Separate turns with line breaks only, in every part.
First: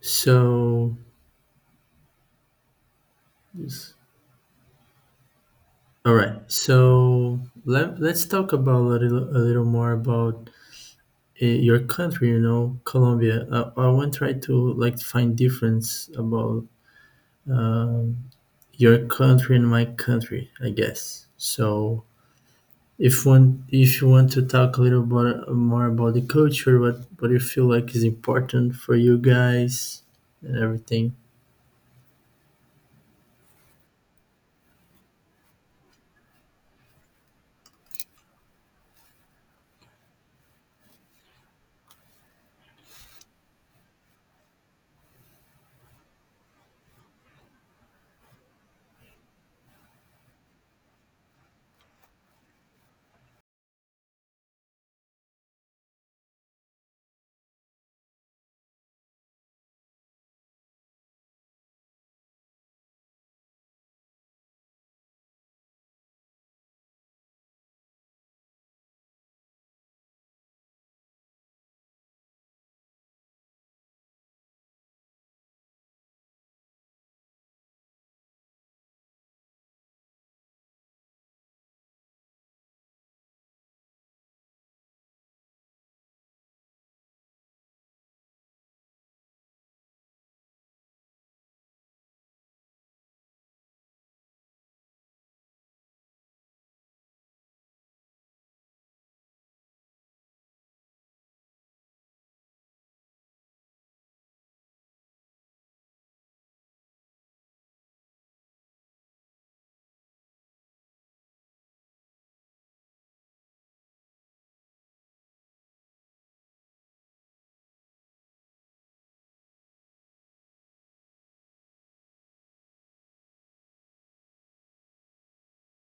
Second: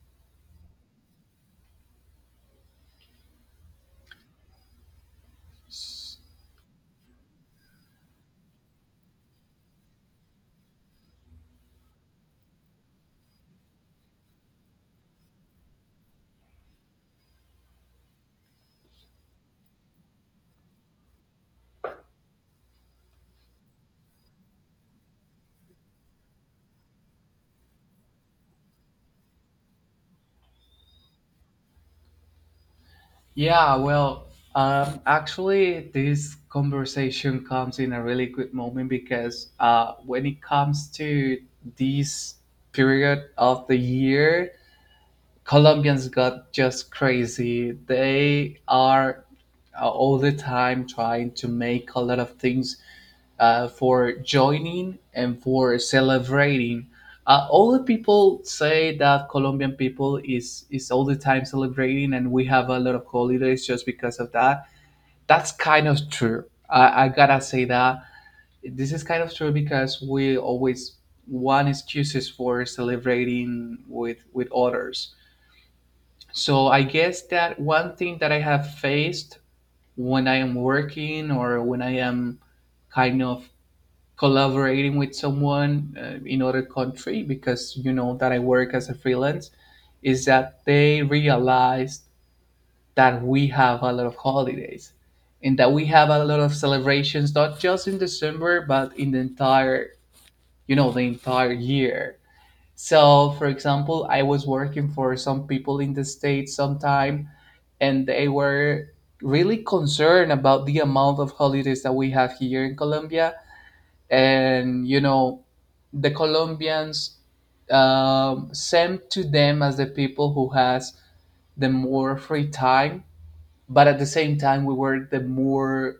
So, yes. All right. So let's talk about a little more about your country. You know, Colombia. I want to try to like find difference about um, your country and my country, I guess. So if one if you want to talk a little bit more about the culture, what you feel like is important for you guys and everything.
Yeah, well, actually, this conversation comes in a really good moment because when it comes to this period of the year, Colombians got just crazy. They are all the time trying to make a lot of things for joining and for celebrating. All the people say that Colombian people is all the time celebrating, and we have a lot of holidays just because of that. That's kind of true. I gotta say that this is kind of true because we always want excuses for celebrating with others, so I guess that one thing that I have faced when I am working or when I am kind of collaborating with someone in other country, because you know that I work as a freelance, is that they realize that we have a lot of holidays and that we have a lot of celebrations not just in December but in the entire year. So, for example, I was working for some people in the states sometime, and they were really concerned about the amount of holidays that we have here in Colombia. And, the Colombians sent to them as the people who has the more free time. But at the same time, we were the more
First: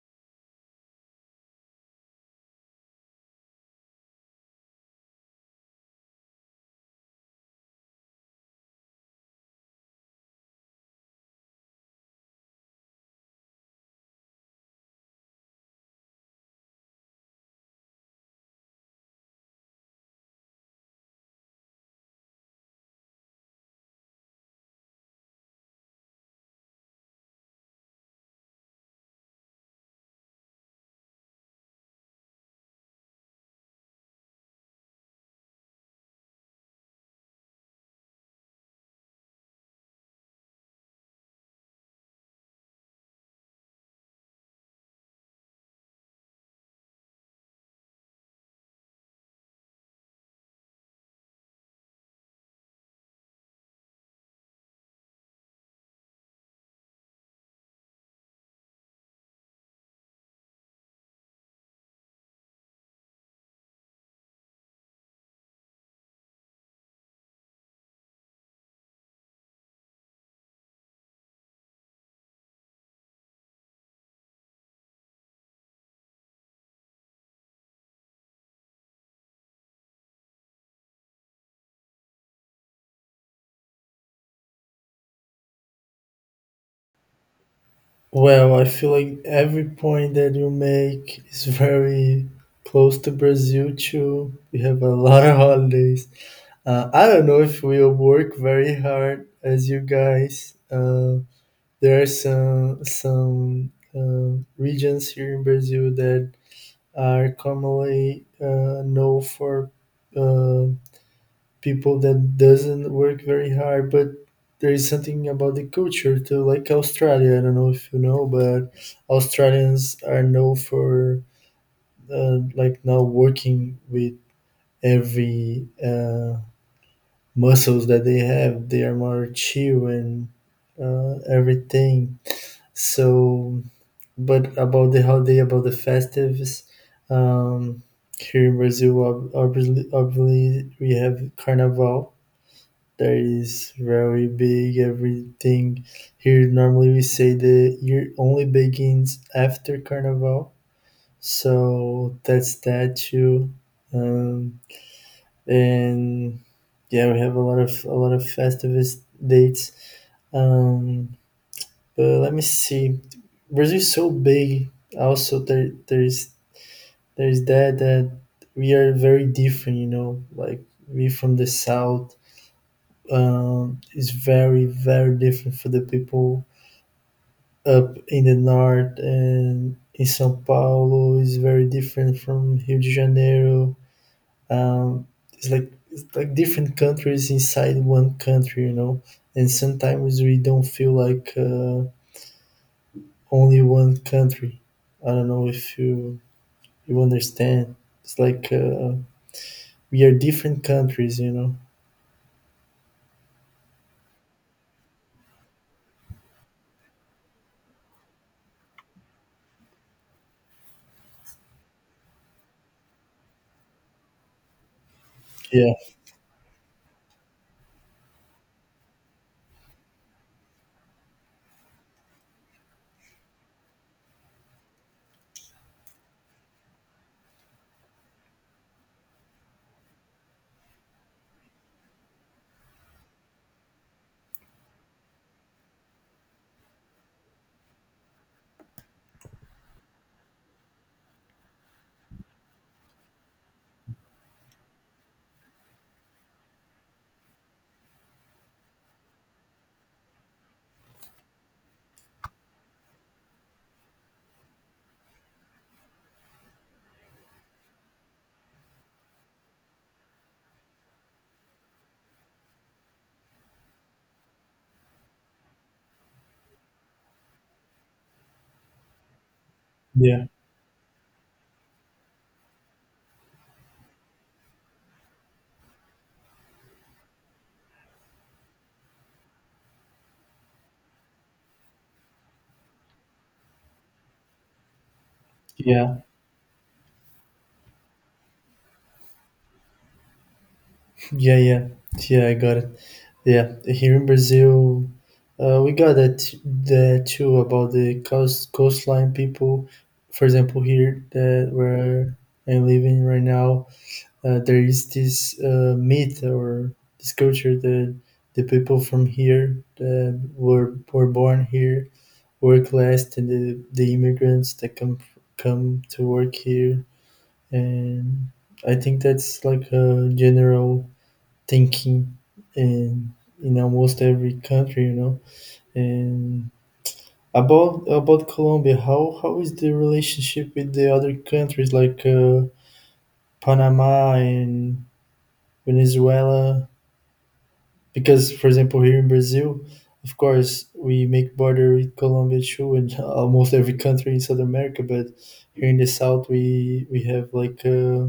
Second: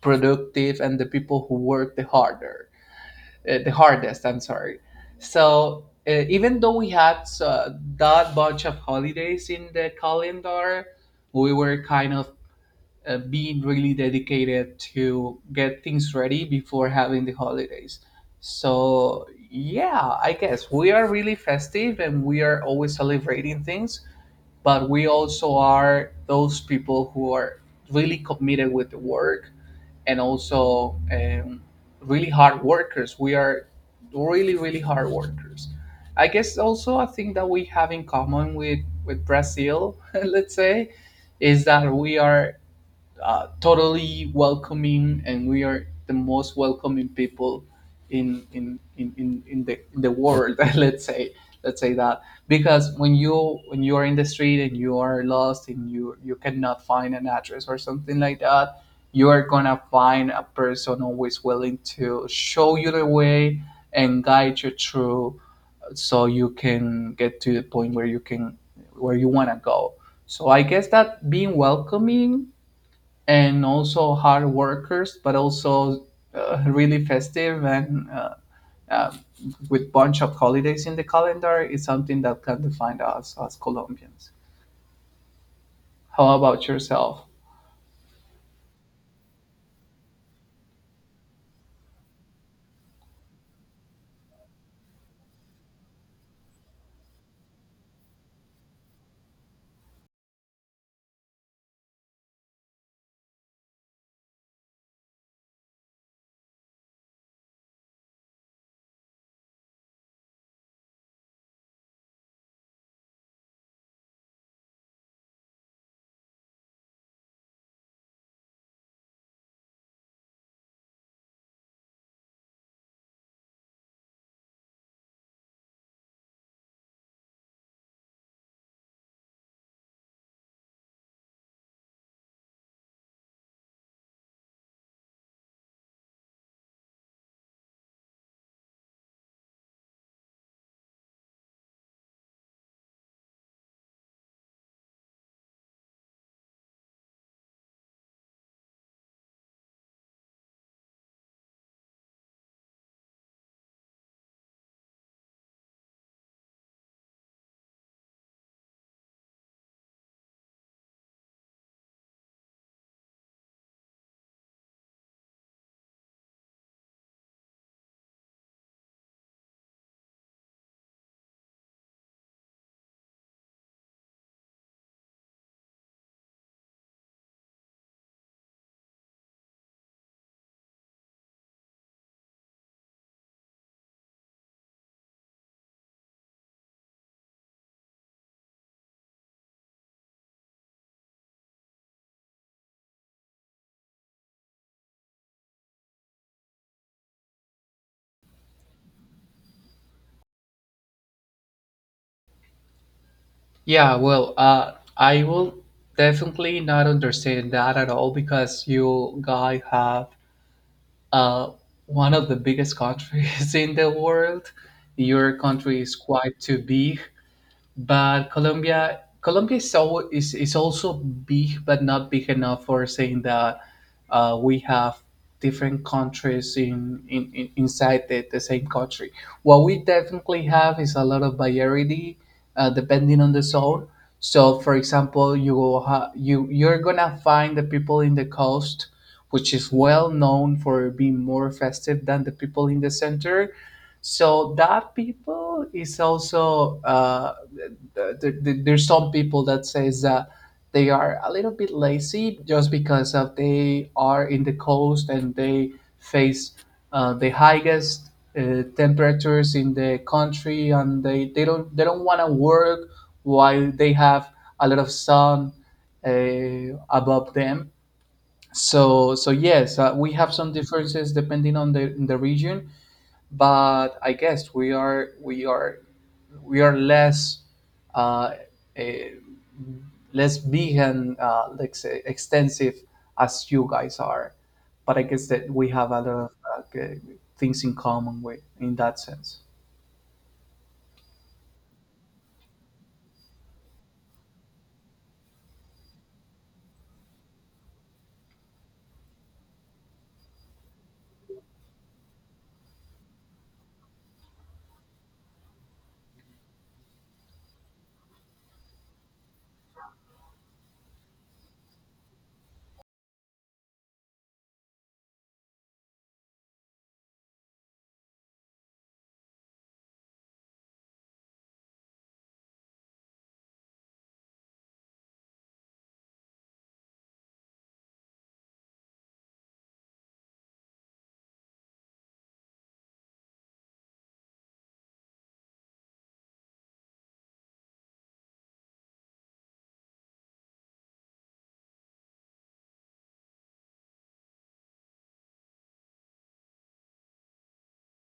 productive and the people who work the harder, the hardest, I'm sorry. So even though we had that bunch of holidays in the calendar, we were kind of being really dedicated to get things ready before having the holidays. So, yeah, I guess we are really festive and we are always celebrating things, but we also are those people who are really committed with the work and also really hard workers. We are really, really hard workers. I guess also a thing that we have in common with Brazil, let's say, is that we are totally welcoming, and we are the most welcoming people in the world. Let's say that because when you are in the street and you are lost and you cannot find an address or something like that, you are gonna find a person always willing to show you the way and guide you through, so you can get to the point where you want to go. So I guess that being welcoming and also hard workers, but also really festive and uh, with bunch of holidays in the calendar, is something that can define us as Colombians. How about yourself?
Well, I feel like every point that you make is very close to Brazil too. We have a lot of holidays. I don't know if we'll work very hard as you guys. There are some regions here in Brazil that are commonly known for uh, people that doesn't work very hard, but there is something about the culture too, like Australia. I don't know if you know, but Australians are known for like now working with every muscles that they have. They are more chill and everything. So but about the holiday, about the festives, um, here in Brazil, obviously we have Carnival. That is very big. Everything here, normally we say the year only begins after Carnival, so that's that too. Um, and yeah, we have a lot of festivist dates. Um, but let me see. Brazil is so big. Also, there's that we are very different. You know, like, we from the south is very very different for the people up in the north, and in São Paulo is very different from Rio de Janeiro. Um, it's like different countries inside one country, you know. And sometimes we don't feel like only one country. I don't know if you understand. It's like we are different countries, you know.
Yeah, well, I will definitely not understand that at all because you guys have uh, one of the biggest countries in the world. Your
Yeah,
country is quite too big, but Colombia is, al- is also big, but not big enough for saying that we have different countries in inside the same country. What we definitely have is a lot of variety, depending on the zone. So, for example, you will ha- you you're gonna find the people in the coast, which is well known for being more festive than the people in the center. So that people is also there's some people that says that they are a little bit lazy just because of they are in the coast and they face the highest temperatures in the country, and they don't want to work while they have a lot of sun above them. So, yes, we
yeah,
have some differences depending on the region, but I guess we are we are less uh, eh, less vegan, let's say, extensive as you guys are. But I guess that we have a
yeah,
lot of uh, g- things in common with in that sense.
yeah, yeah, yeah. I got it. Yeah, here in Brazil, we got that that too about the coastline people. For example, here, that where I'm living right now, there is this myth or this culture that the people from here that were born here work less than the immigrants that come to work here, and I think that's like a general thinking in in almost every country, you know. And about Colombia, how is the relationship with the other countries like Panama and Venezuela? Because, for example, here in Brazil, of course, we make border with Colombia too, and almost every country in South America. But here in the South, we have like.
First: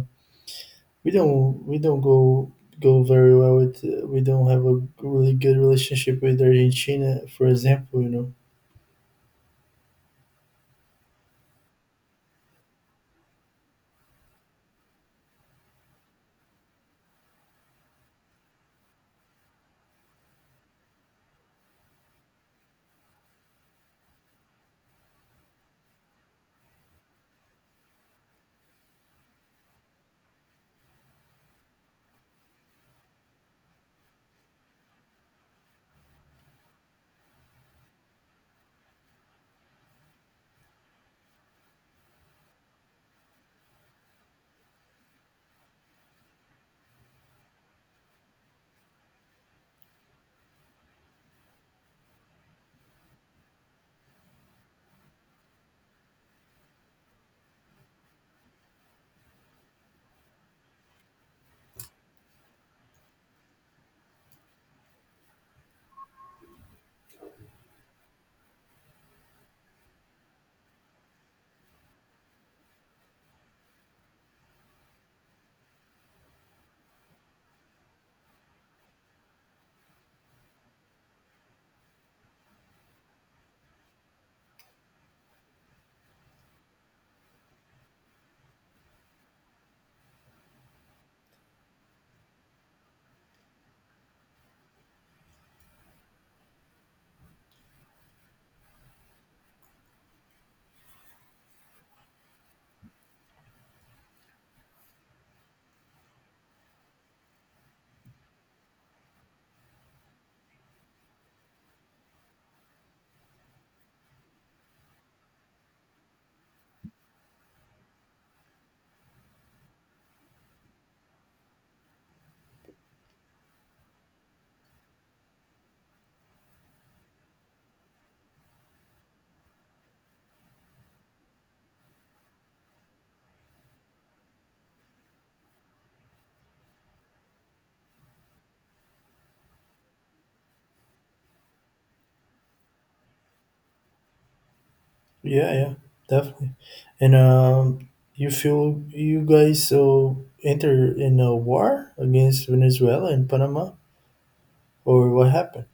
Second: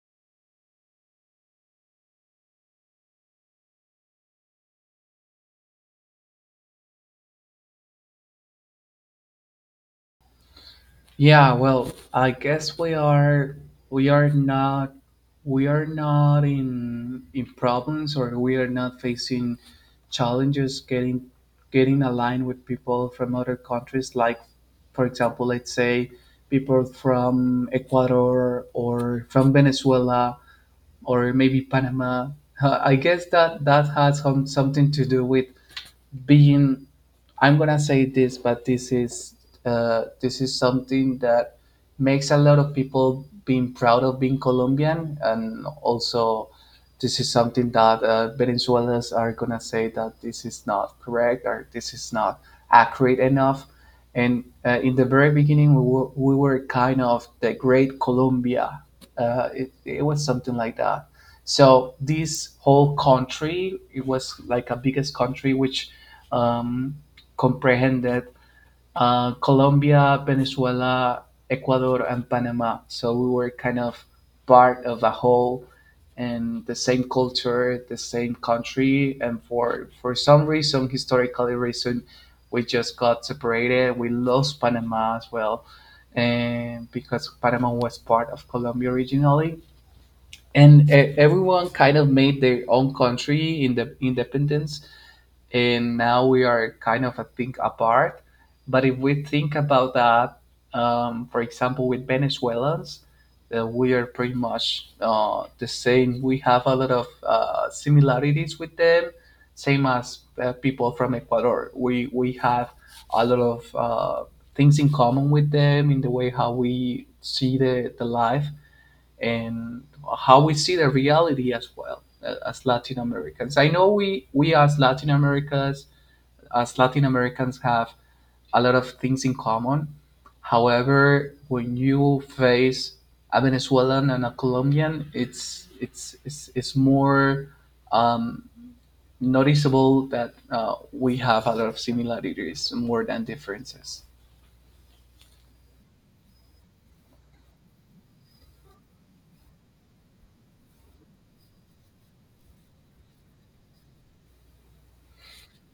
we don't go very well with we don't have a really good relationship with Argentina, for example, you know.
Yeah, well, I guess we are not we are not in problems, or we are not facing challenges getting aligned with people from other countries, like, for example, let's say, people from Ecuador or from Venezuela or maybe Panama. I guess that that has something to do with being. I'm gonna say this, but this is something that makes a lot of people being proud of being Colombian, and also this is something that Venezuelans are gonna say that this is not correct or this is not accurate enough. And in the very beginning, we were kind of the Great Colombia. It was something like that. So this whole country, it was like a biggest country which um, comprehended Colombia, Venezuela, Ecuador, and Panama. So we were kind of part of a whole and the same culture, the same country, and for some reason, historically reason, we just got separated. We lost Panama as well, and because Panama was part of Colombia originally, and everyone kind of made their own country in the independence. And now we are kind of, I think, apart. But if we think about that, for example with Venezuelans, we are pretty much the same. We have a lot of similarities with them, same as people from Ecuador. We have a lot of things in common with them in the way how we see the life, and how we see the reality as well, as Latin Americans. I know we as Latin Americans have a lot of things in common. However, when you face a Venezuelan and a Colombian, it's more um, noticeable that we have a lot of similarities more than differences.
Yeah, yeah, definitely. And you feel you guys so enter in a war against Venezuela and Panama, or what happened?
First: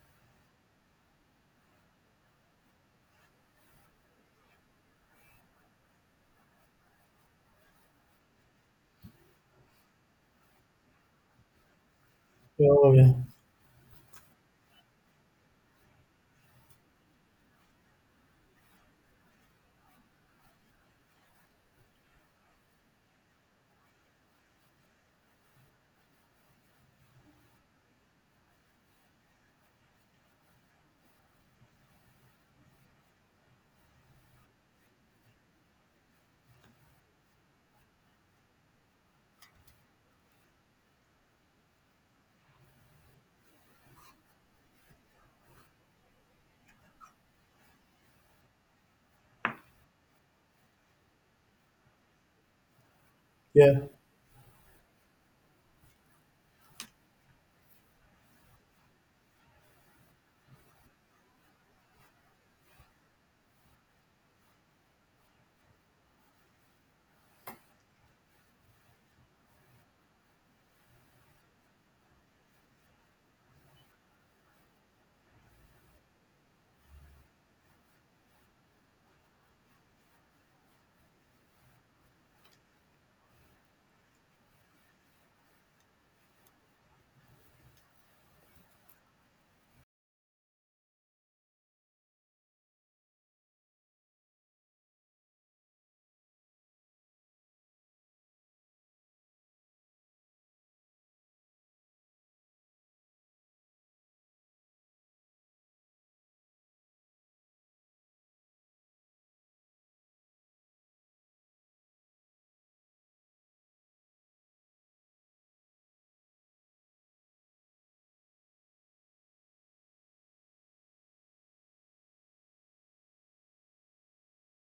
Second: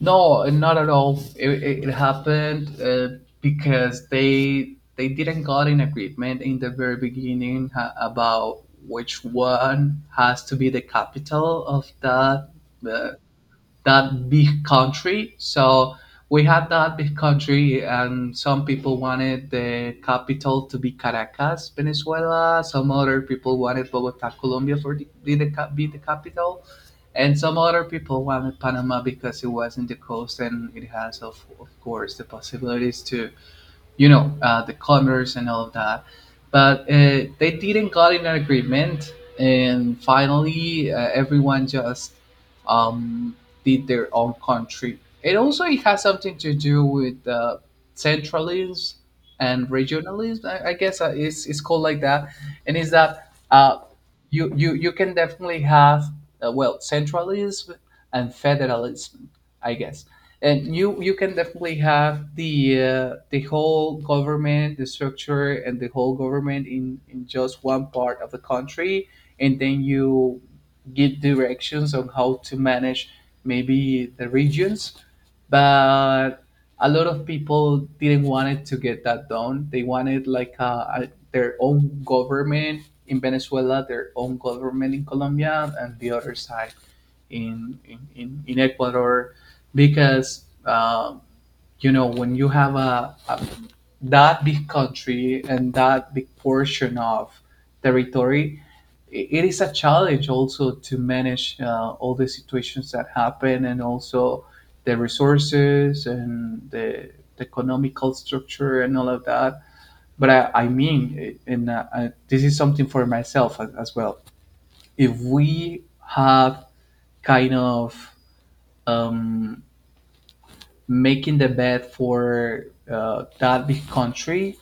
No, not at all. It happened because they didn't got an agreement in the very beginning about which one has to be the capital of that
Oh
uh,
yeah,
that big country. So we had that big country, and some people wanted the capital to be Caracas, Venezuela. Some other people wanted Bogota, Colombia, for the, be the cap- be the capital, and some other people wanted Panama because it was in the coast and it has, of course, the possibilities to the commerce and all of that. But they didn't got in an agreement, and finally, everyone just um, did their own country. And also, it has something to do with centralism and regionalism. I guess it's called like that. And is that
yeah,
you can definitely have, well, centralism and federalism, I guess, and you can definitely have the whole government, the structure and the whole government, in just one part of the country, and then you give directions on how to manage, maybe, the regions. But a lot of people didn't want it to get that done. They wanted like their own government in Venezuela, their own government in Colombia, and the other side in Ecuador, because when you have a that big country and that big portion of territory, it is a challenge also to manage all the situations that happen, and also the resources and the economical structure and all of that. But I mean, this is something for myself as well. If we have kind of um, making the bet for that big country,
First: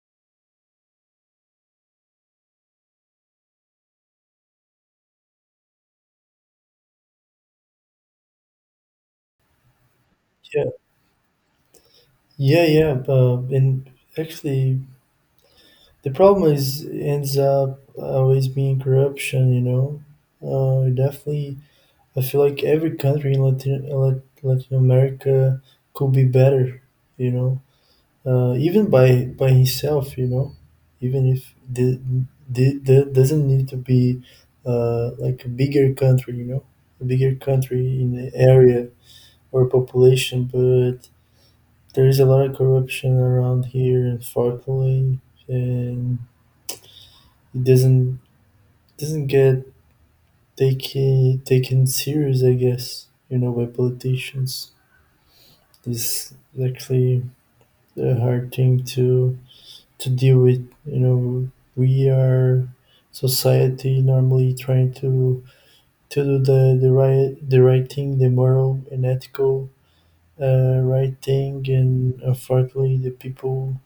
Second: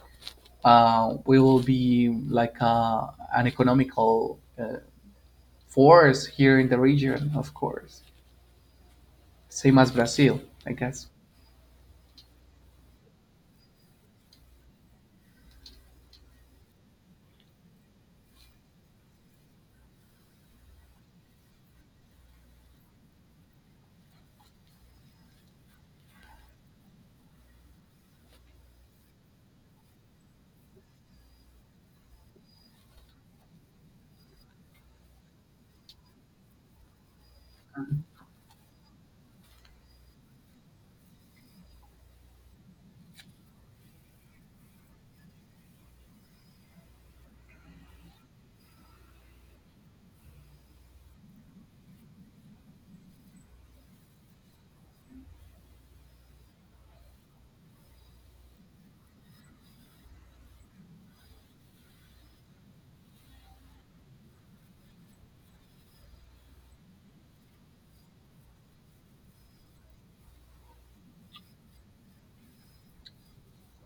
we will be like an economical force here in the region, of course. Same as Brazil,
yeah,
I guess.
yeah, yeah. And actually, the problem is ends up always being corruption, you know. Definitely, I feel like every country in Latin America could be better, you know, even by himself, you know, even if the doesn't need to be like a bigger country, you know, a bigger country in the area or population, but there is a lot of corruption around here, unfortunately, and it doesn't get taken serious, I guess, you know, by politicians. This is actually a hard thing to deal with, you know. We are society normally trying to do the right the right thing, the moral and ethical right thing, and unfortunately the people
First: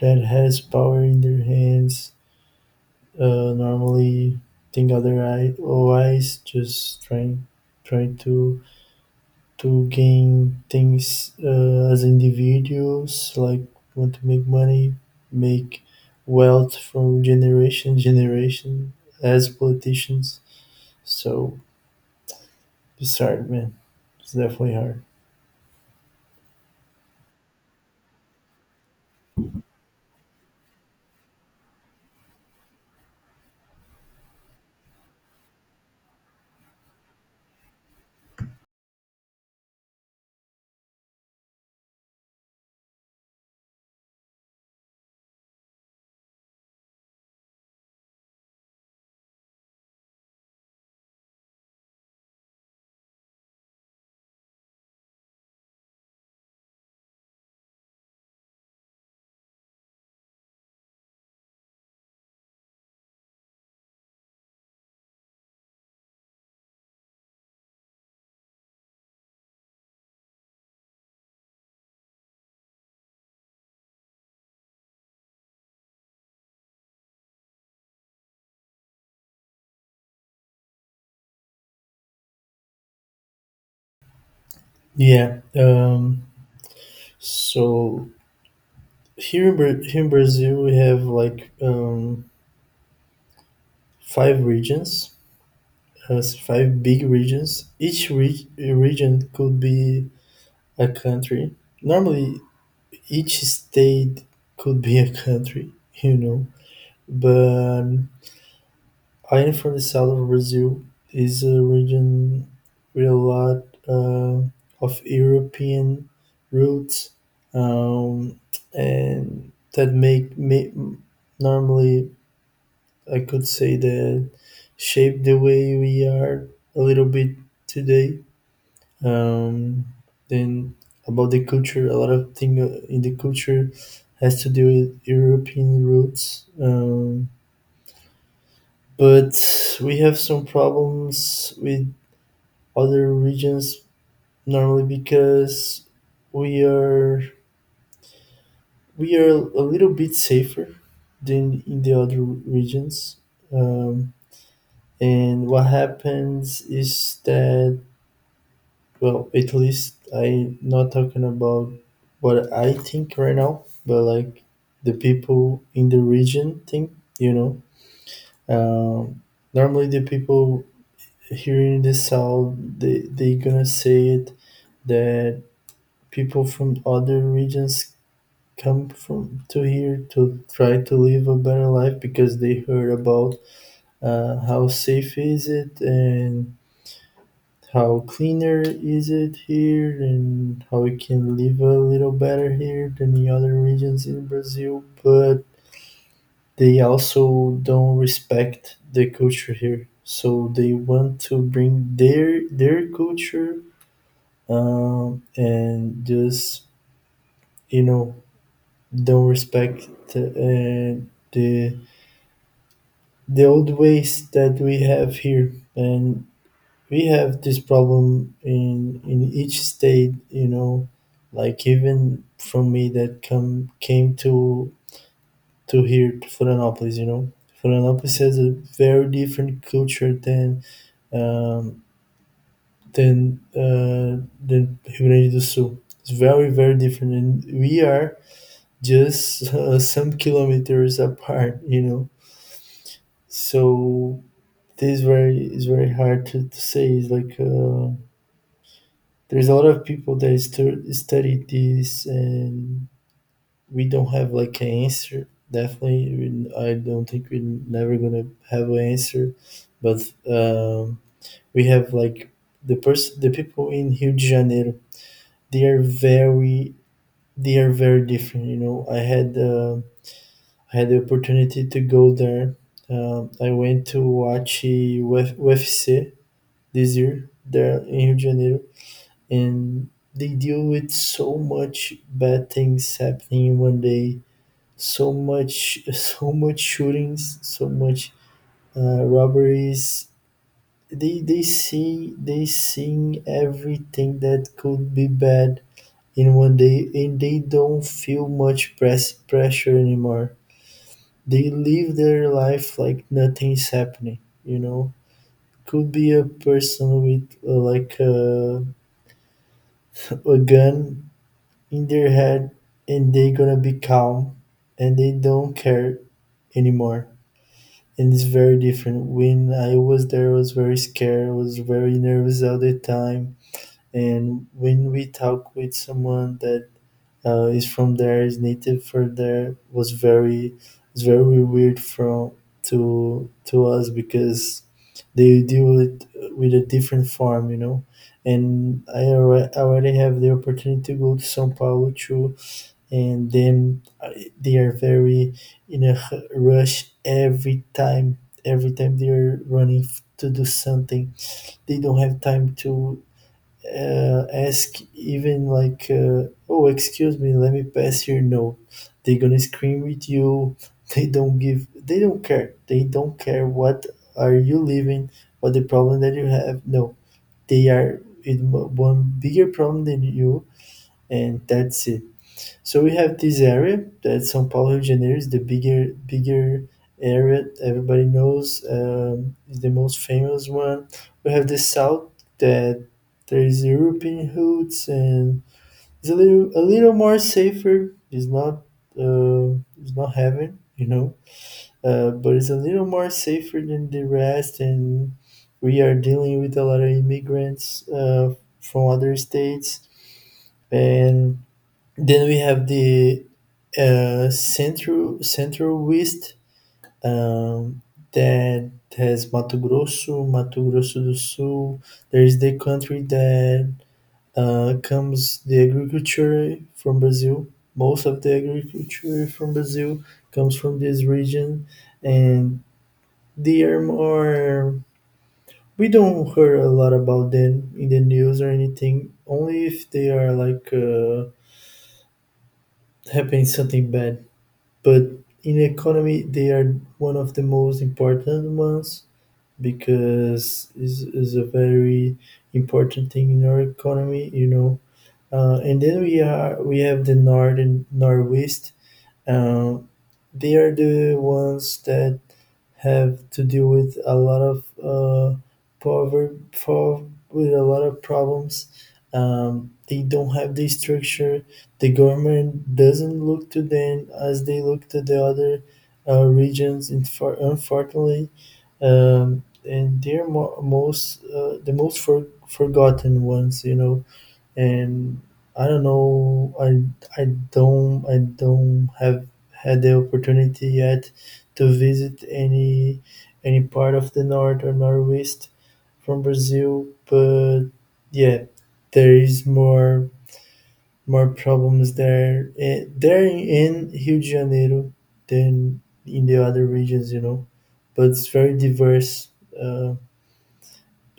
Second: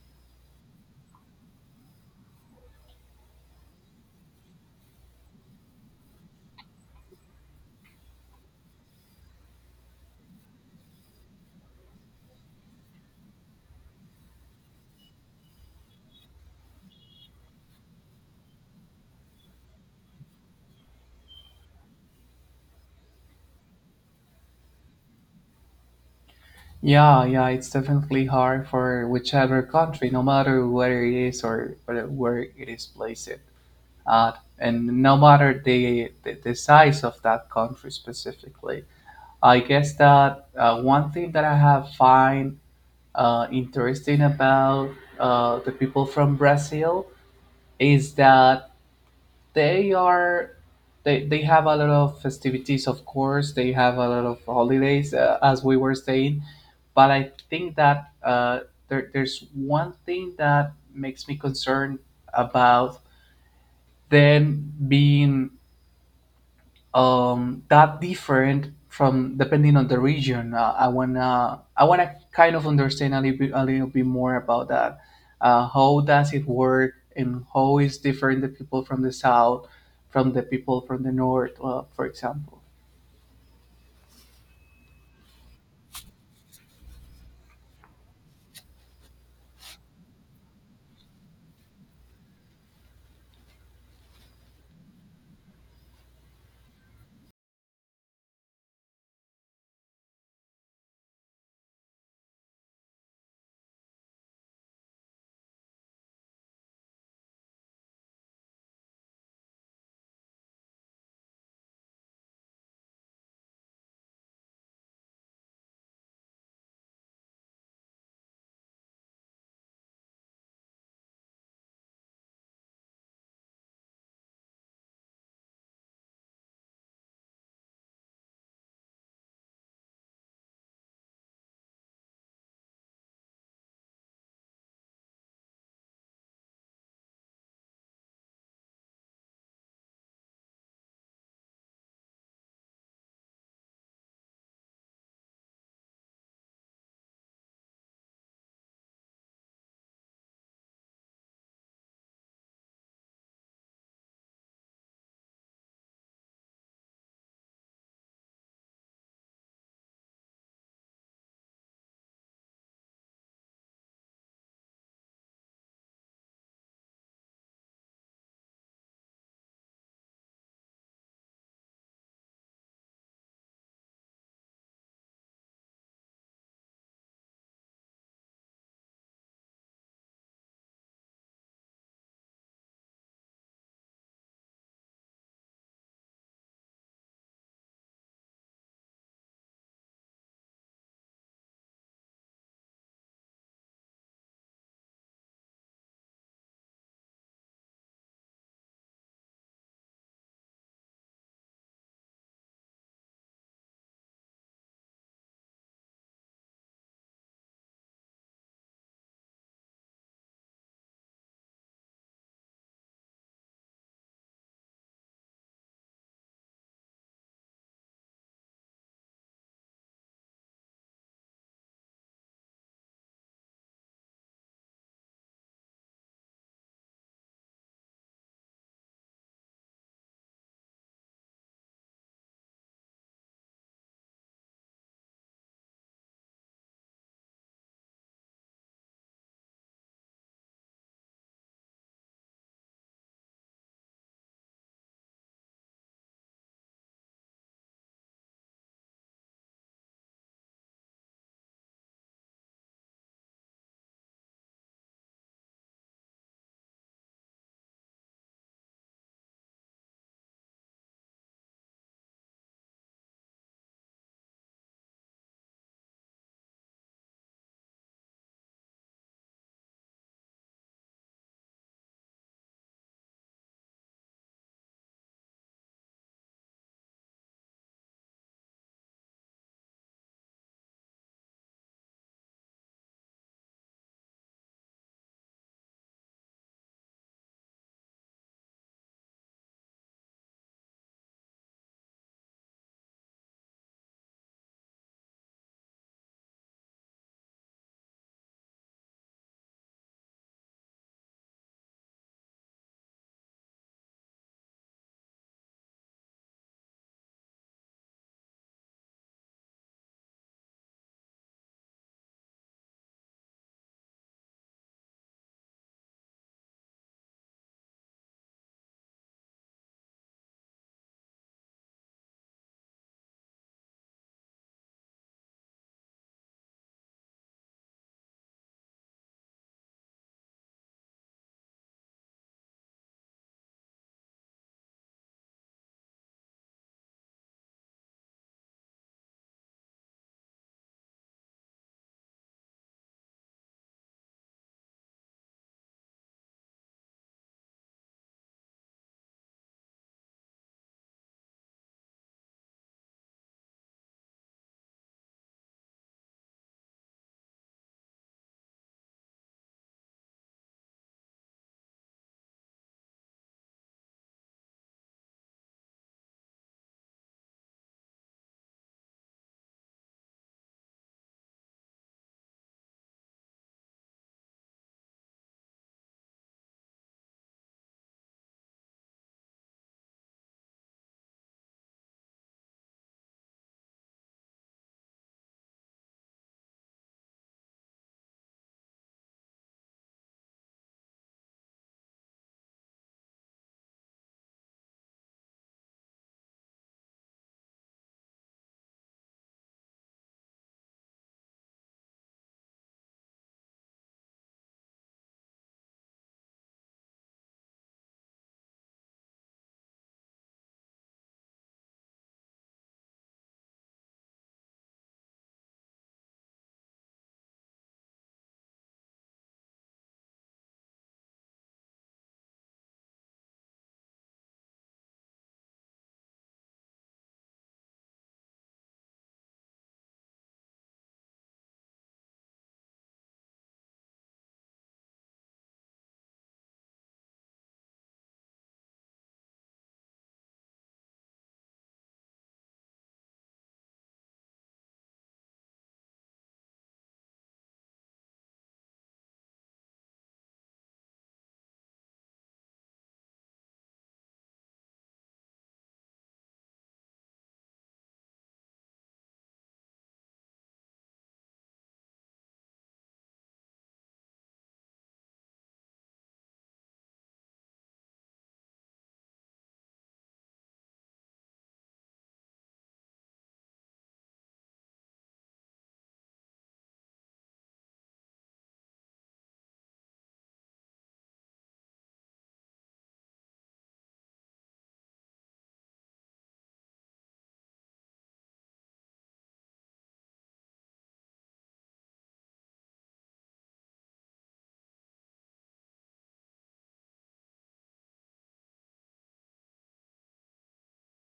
that has power in their hands normally think otherwise, just trying to gain things as individuals, like want to make money, make wealth from generation generation as politicians. So it's hard, man. It's definitely hard.
Yeah, yeah, it's definitely hard for whichever country, no matter where it is or where it is placed at, and no matter the size of that country specifically. I guess that one thing that I have find interesting about the people from Brazil is that they are they have a lot of festivities. Of course they have a lot of holidays, as we were saying, but I think that there's one thing that makes me concerned about them being that different from, depending on the region. I wanna kind of understand a little bit more about that. How does it work, and how is different the people from the south from the people from the north, for example?
Yeah. So here in Brazil, we have like five regions, five big regions. Each region could be a country. Normally, each state could be a country, you know. But I am from the south of Brazil. Is a region with a lot uh, of European roots, um, and that make me normally, I could say that, shape the way we are a little bit today. Um, then about the culture, a lot of thing in the culture has to do with European roots. But we have some problems with other regions normally because we are we are a little bit safer than in the other regions. Um, and what happens is that, well, at least I'm not talking about what I think right now, but like the people in the region think, you know. Um, Normally, the people here in the south, they gonna say it that people from other regions come from to here to try to live a better life because they heard about how safe is it and how cleaner is it here and how we can live a little better here than the other regions in Brazil, but they also don't respect the culture here. So they want to bring their culture and just, you know, don't respect uh, the the old ways that we have here. And we have this problem in each state, you know, like, even from me, that come came to here, to Florianopolis, you know. Florianopolis has a very different culture um than uh than Rio Grande do Sul. It's very very different, and we are just some kilometers apart, you know. So this very is very hard to say. It's like there's a lot of people that study this, and we don't have like an answer. Definitely, I don't think we're never gonna have an answer, but we have like the person, the people in Rio de Janeiro. They are very, they are very different. You know, I had the opportunity to go there. I went to watch this year there in Rio de Janeiro, and they deal with so much bad things happening in one day, so much so much shootings, so much robberies. They see they seeing everything that could be bad in one day, and they don't feel much press pressure anymore. They live their life like nothing's happening, you know. Could be a person with like a gun in their head, and they gonna be calm, and they don't care anymore. And it's very different. When I was there, I was very scared, I was very nervous all the time. And when we talk with someone that is from there, is native for there, was very, it's very weird from to us because they deal it with a different form, you know. And I already have the opportunity to go to Sao Paulo to. And then they are very in a rush every time. Every time, they are running to do something. They don't have time to ask even like, oh, excuse me, let me pass here. No, they're gonna scream with you. They don't give they don't care. They don't care what are you living, what the problem that you have. No, they are in one bigger problem than you, and that's it. So we have this area that São Paulo, Rio de Janeiro is the bigger area, everybody knows, is the most famous one. We have the south, that there is European roots, and it's a little more safer. It's not heaven, you know, but it's a little more safer than the rest. And we are dealing with a lot of immigrants from other states. And then we have the central west, um, that has Mato Grosso, Mato Grosso do Sul. There is the country that comes the agriculture from Brazil. Most of the agriculture from Brazil comes from this region, and they are more. We don't hear a lot about them in the news or anything. Only if they are like happening something bad. But in economy, they are one of the most important ones because is a very important thing in our economy, you know. And then we are we have the north and northwest. Uh, they are the ones that have to deal with a lot of poverty power, with a lot of problems. They don't have the structure. The government doesn't look to them as they look to the other regions. In for, unfortunately, and they're most the most forgotten ones, you know. And I don't know. I don't I don't have had the opportunity yet to visit any part of the north or northeast from Brazil, but yeah, there is more problems there, there in Rio de Janeiro, than in the other regions, you know. But it's very diverse. Uh,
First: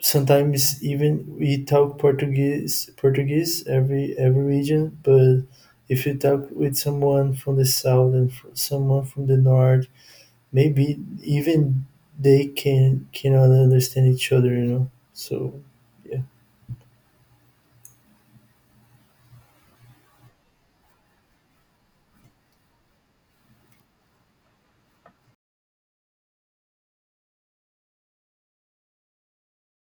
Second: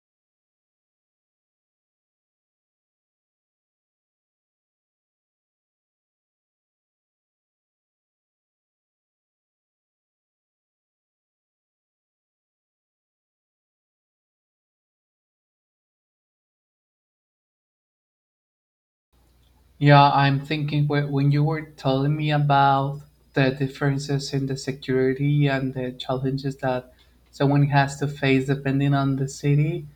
Sometimes even we talk Portuguese every region, but if you talk with someone from the south and someone from the north, maybe even they can cannot understand each other, you know. So yeah.
Yeah, I'm thinking when you were telling me about the differences in the security and the challenges that someone has to face depending on the city,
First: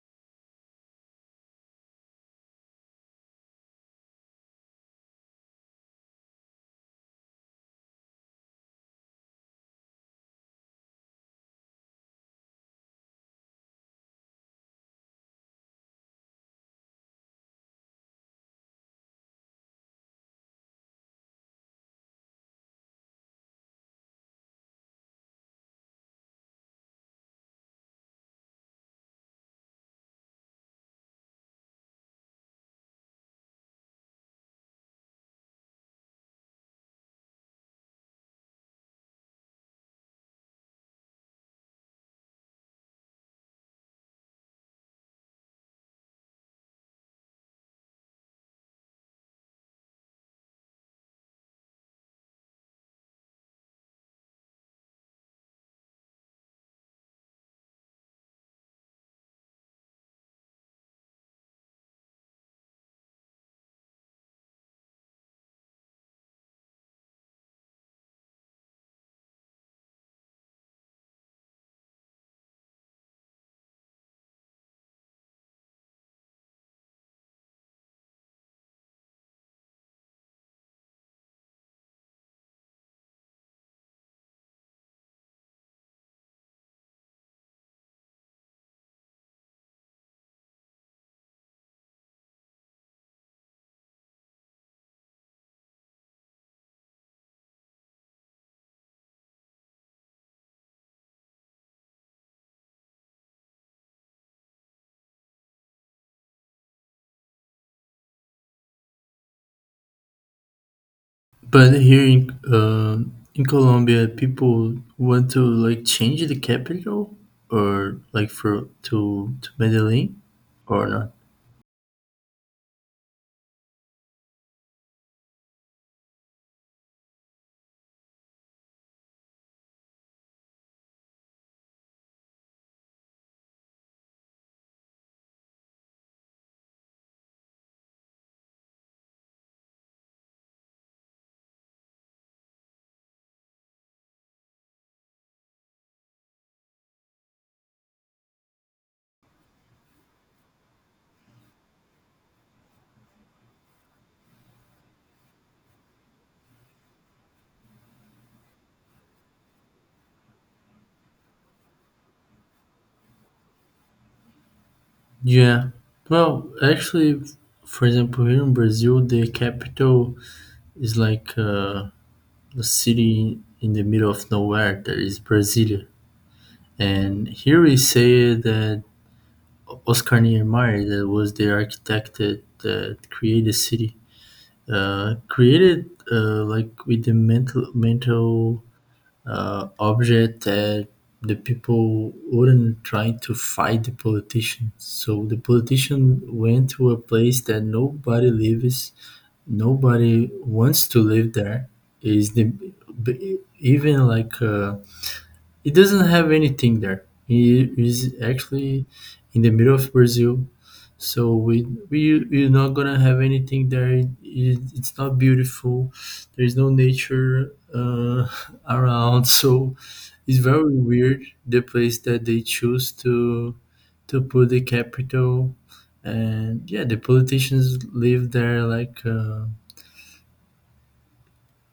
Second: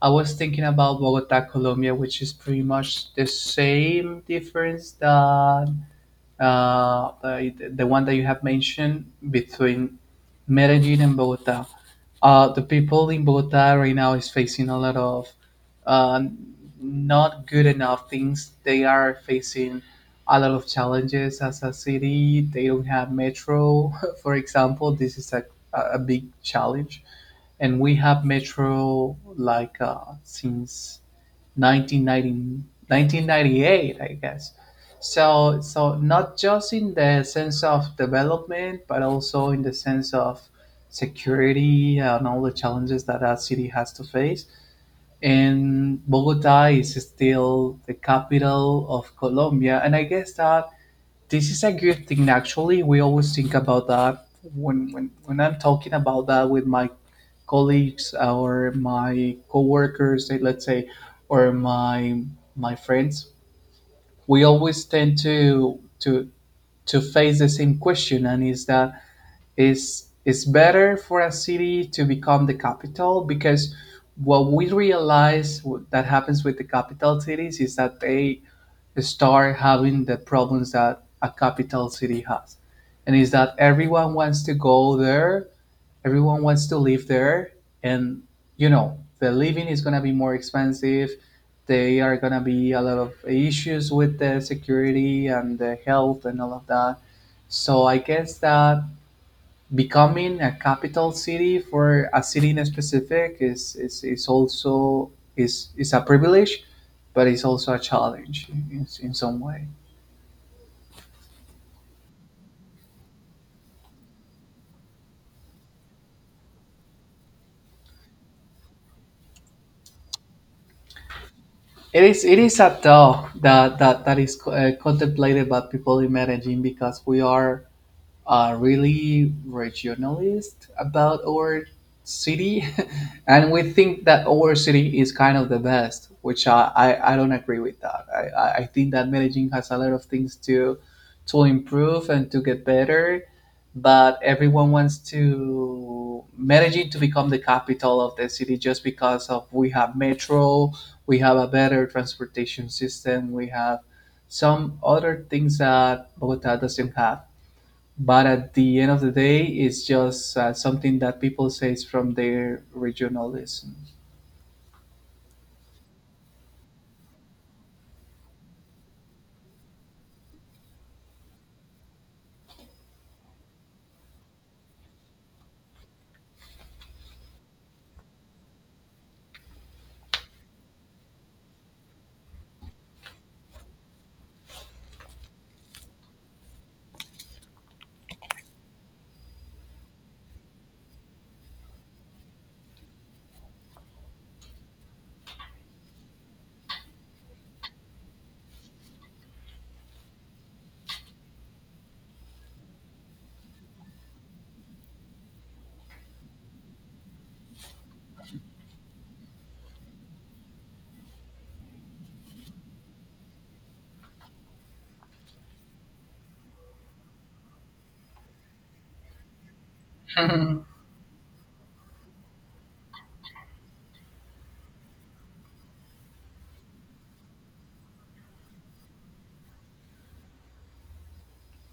I was thinking about Bogota, Colombia, which is pretty much the same difference that the one that you have mentioned between Medellin and Bogota. The people in Bogota right now is facing a lot of uh, not good enough things. They are facing a lot of challenges as a city. They don't have metro, for example. This is a big challenge, and we have Metro like since 1990 1998, I guess. So, not just in the sense of development, but also in the sense of security and all the challenges that that city has to face. And Bogota is still the capital of Colombia, and I guess that this is a good thing actually. We always think about that when I'm talking about that with my colleagues, or my coworkers, let's say, or my friends. We always tend to face the same question, and is that is it's better for a city to become the capital, because what we realize that happens with the capital cities is that they start having the problems that a capital city has. And is that everyone wants to go there, everyone wants to live there, and the living is gonna be more expensive. They are gonna be a lot of issues with the security and the health and all of that. So I guess that becoming a capital city for a city in specific is also is a privilege, but it's also a challenge in some way.
But here in Colombia, people want to like change the capital or like for to Medellin, or not?
It is a thought that is contemplated by people in Medellin, because we are really regionalist about our city. And we think that our city is kind of the best, which I don't agree with that. I think that Medellin has a lot of things to improve and to get better. But everyone wants to Medellin to become the capital of the city just because of we have metro, we have a better transportation system, we have some other things that Bogota doesn't have. But at the end of the day, it's just something that people say from their regionalism.
Yeah. Well, actually, for example, here in Brazil, the capital is like a city in the middle of nowhere, that is Brasilia. And here we say that Oscar Niemeyer, that was the architect that that created the city, created like with the mental object, that the people wouldn't try to fight the politician. So the politician went to a place that nobody lives, nobody wants to live there. Is the even like it doesn't have anything there. It is actually in the middle of Brazil. So we're not gonna have anything there. It's not beautiful. There is no nature around. So it's very weird, the place that they choose to put the capital. And yeah, the politicians live there like uh,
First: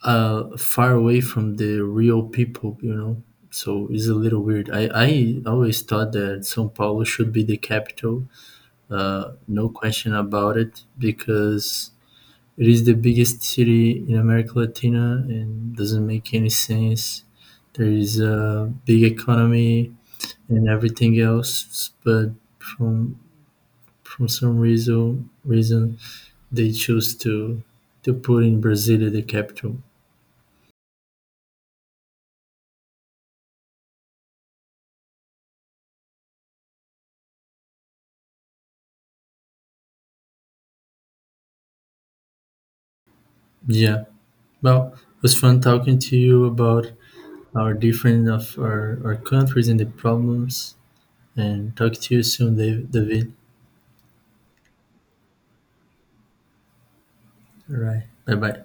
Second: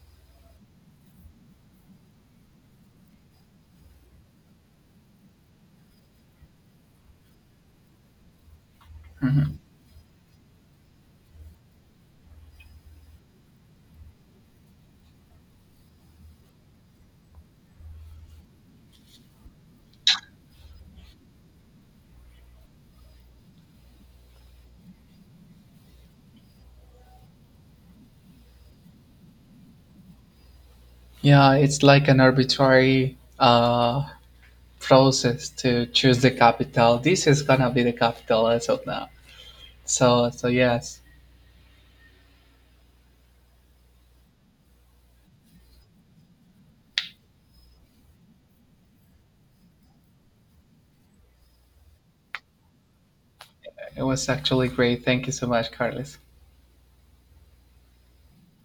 uh, far away from the real people, you know. So it's a little weird. I always thought that São Paulo should be the capital,
Mhm.
no question about it, because it is the biggest city in America Latina and doesn't make any sense. There is a big economy and everything else, but from from some reason they choose to put in Brasilia the capital.
Yeah, it's like an arbitrary process to choose the capital. This is gonna be the capital as of now. So, yes,
Yeah. Well, it was fun talking to you about our different of our countries and the problems. And talk to you soon, David.
it was actually great. Thank you so much, Carlos.
All right. Bye bye.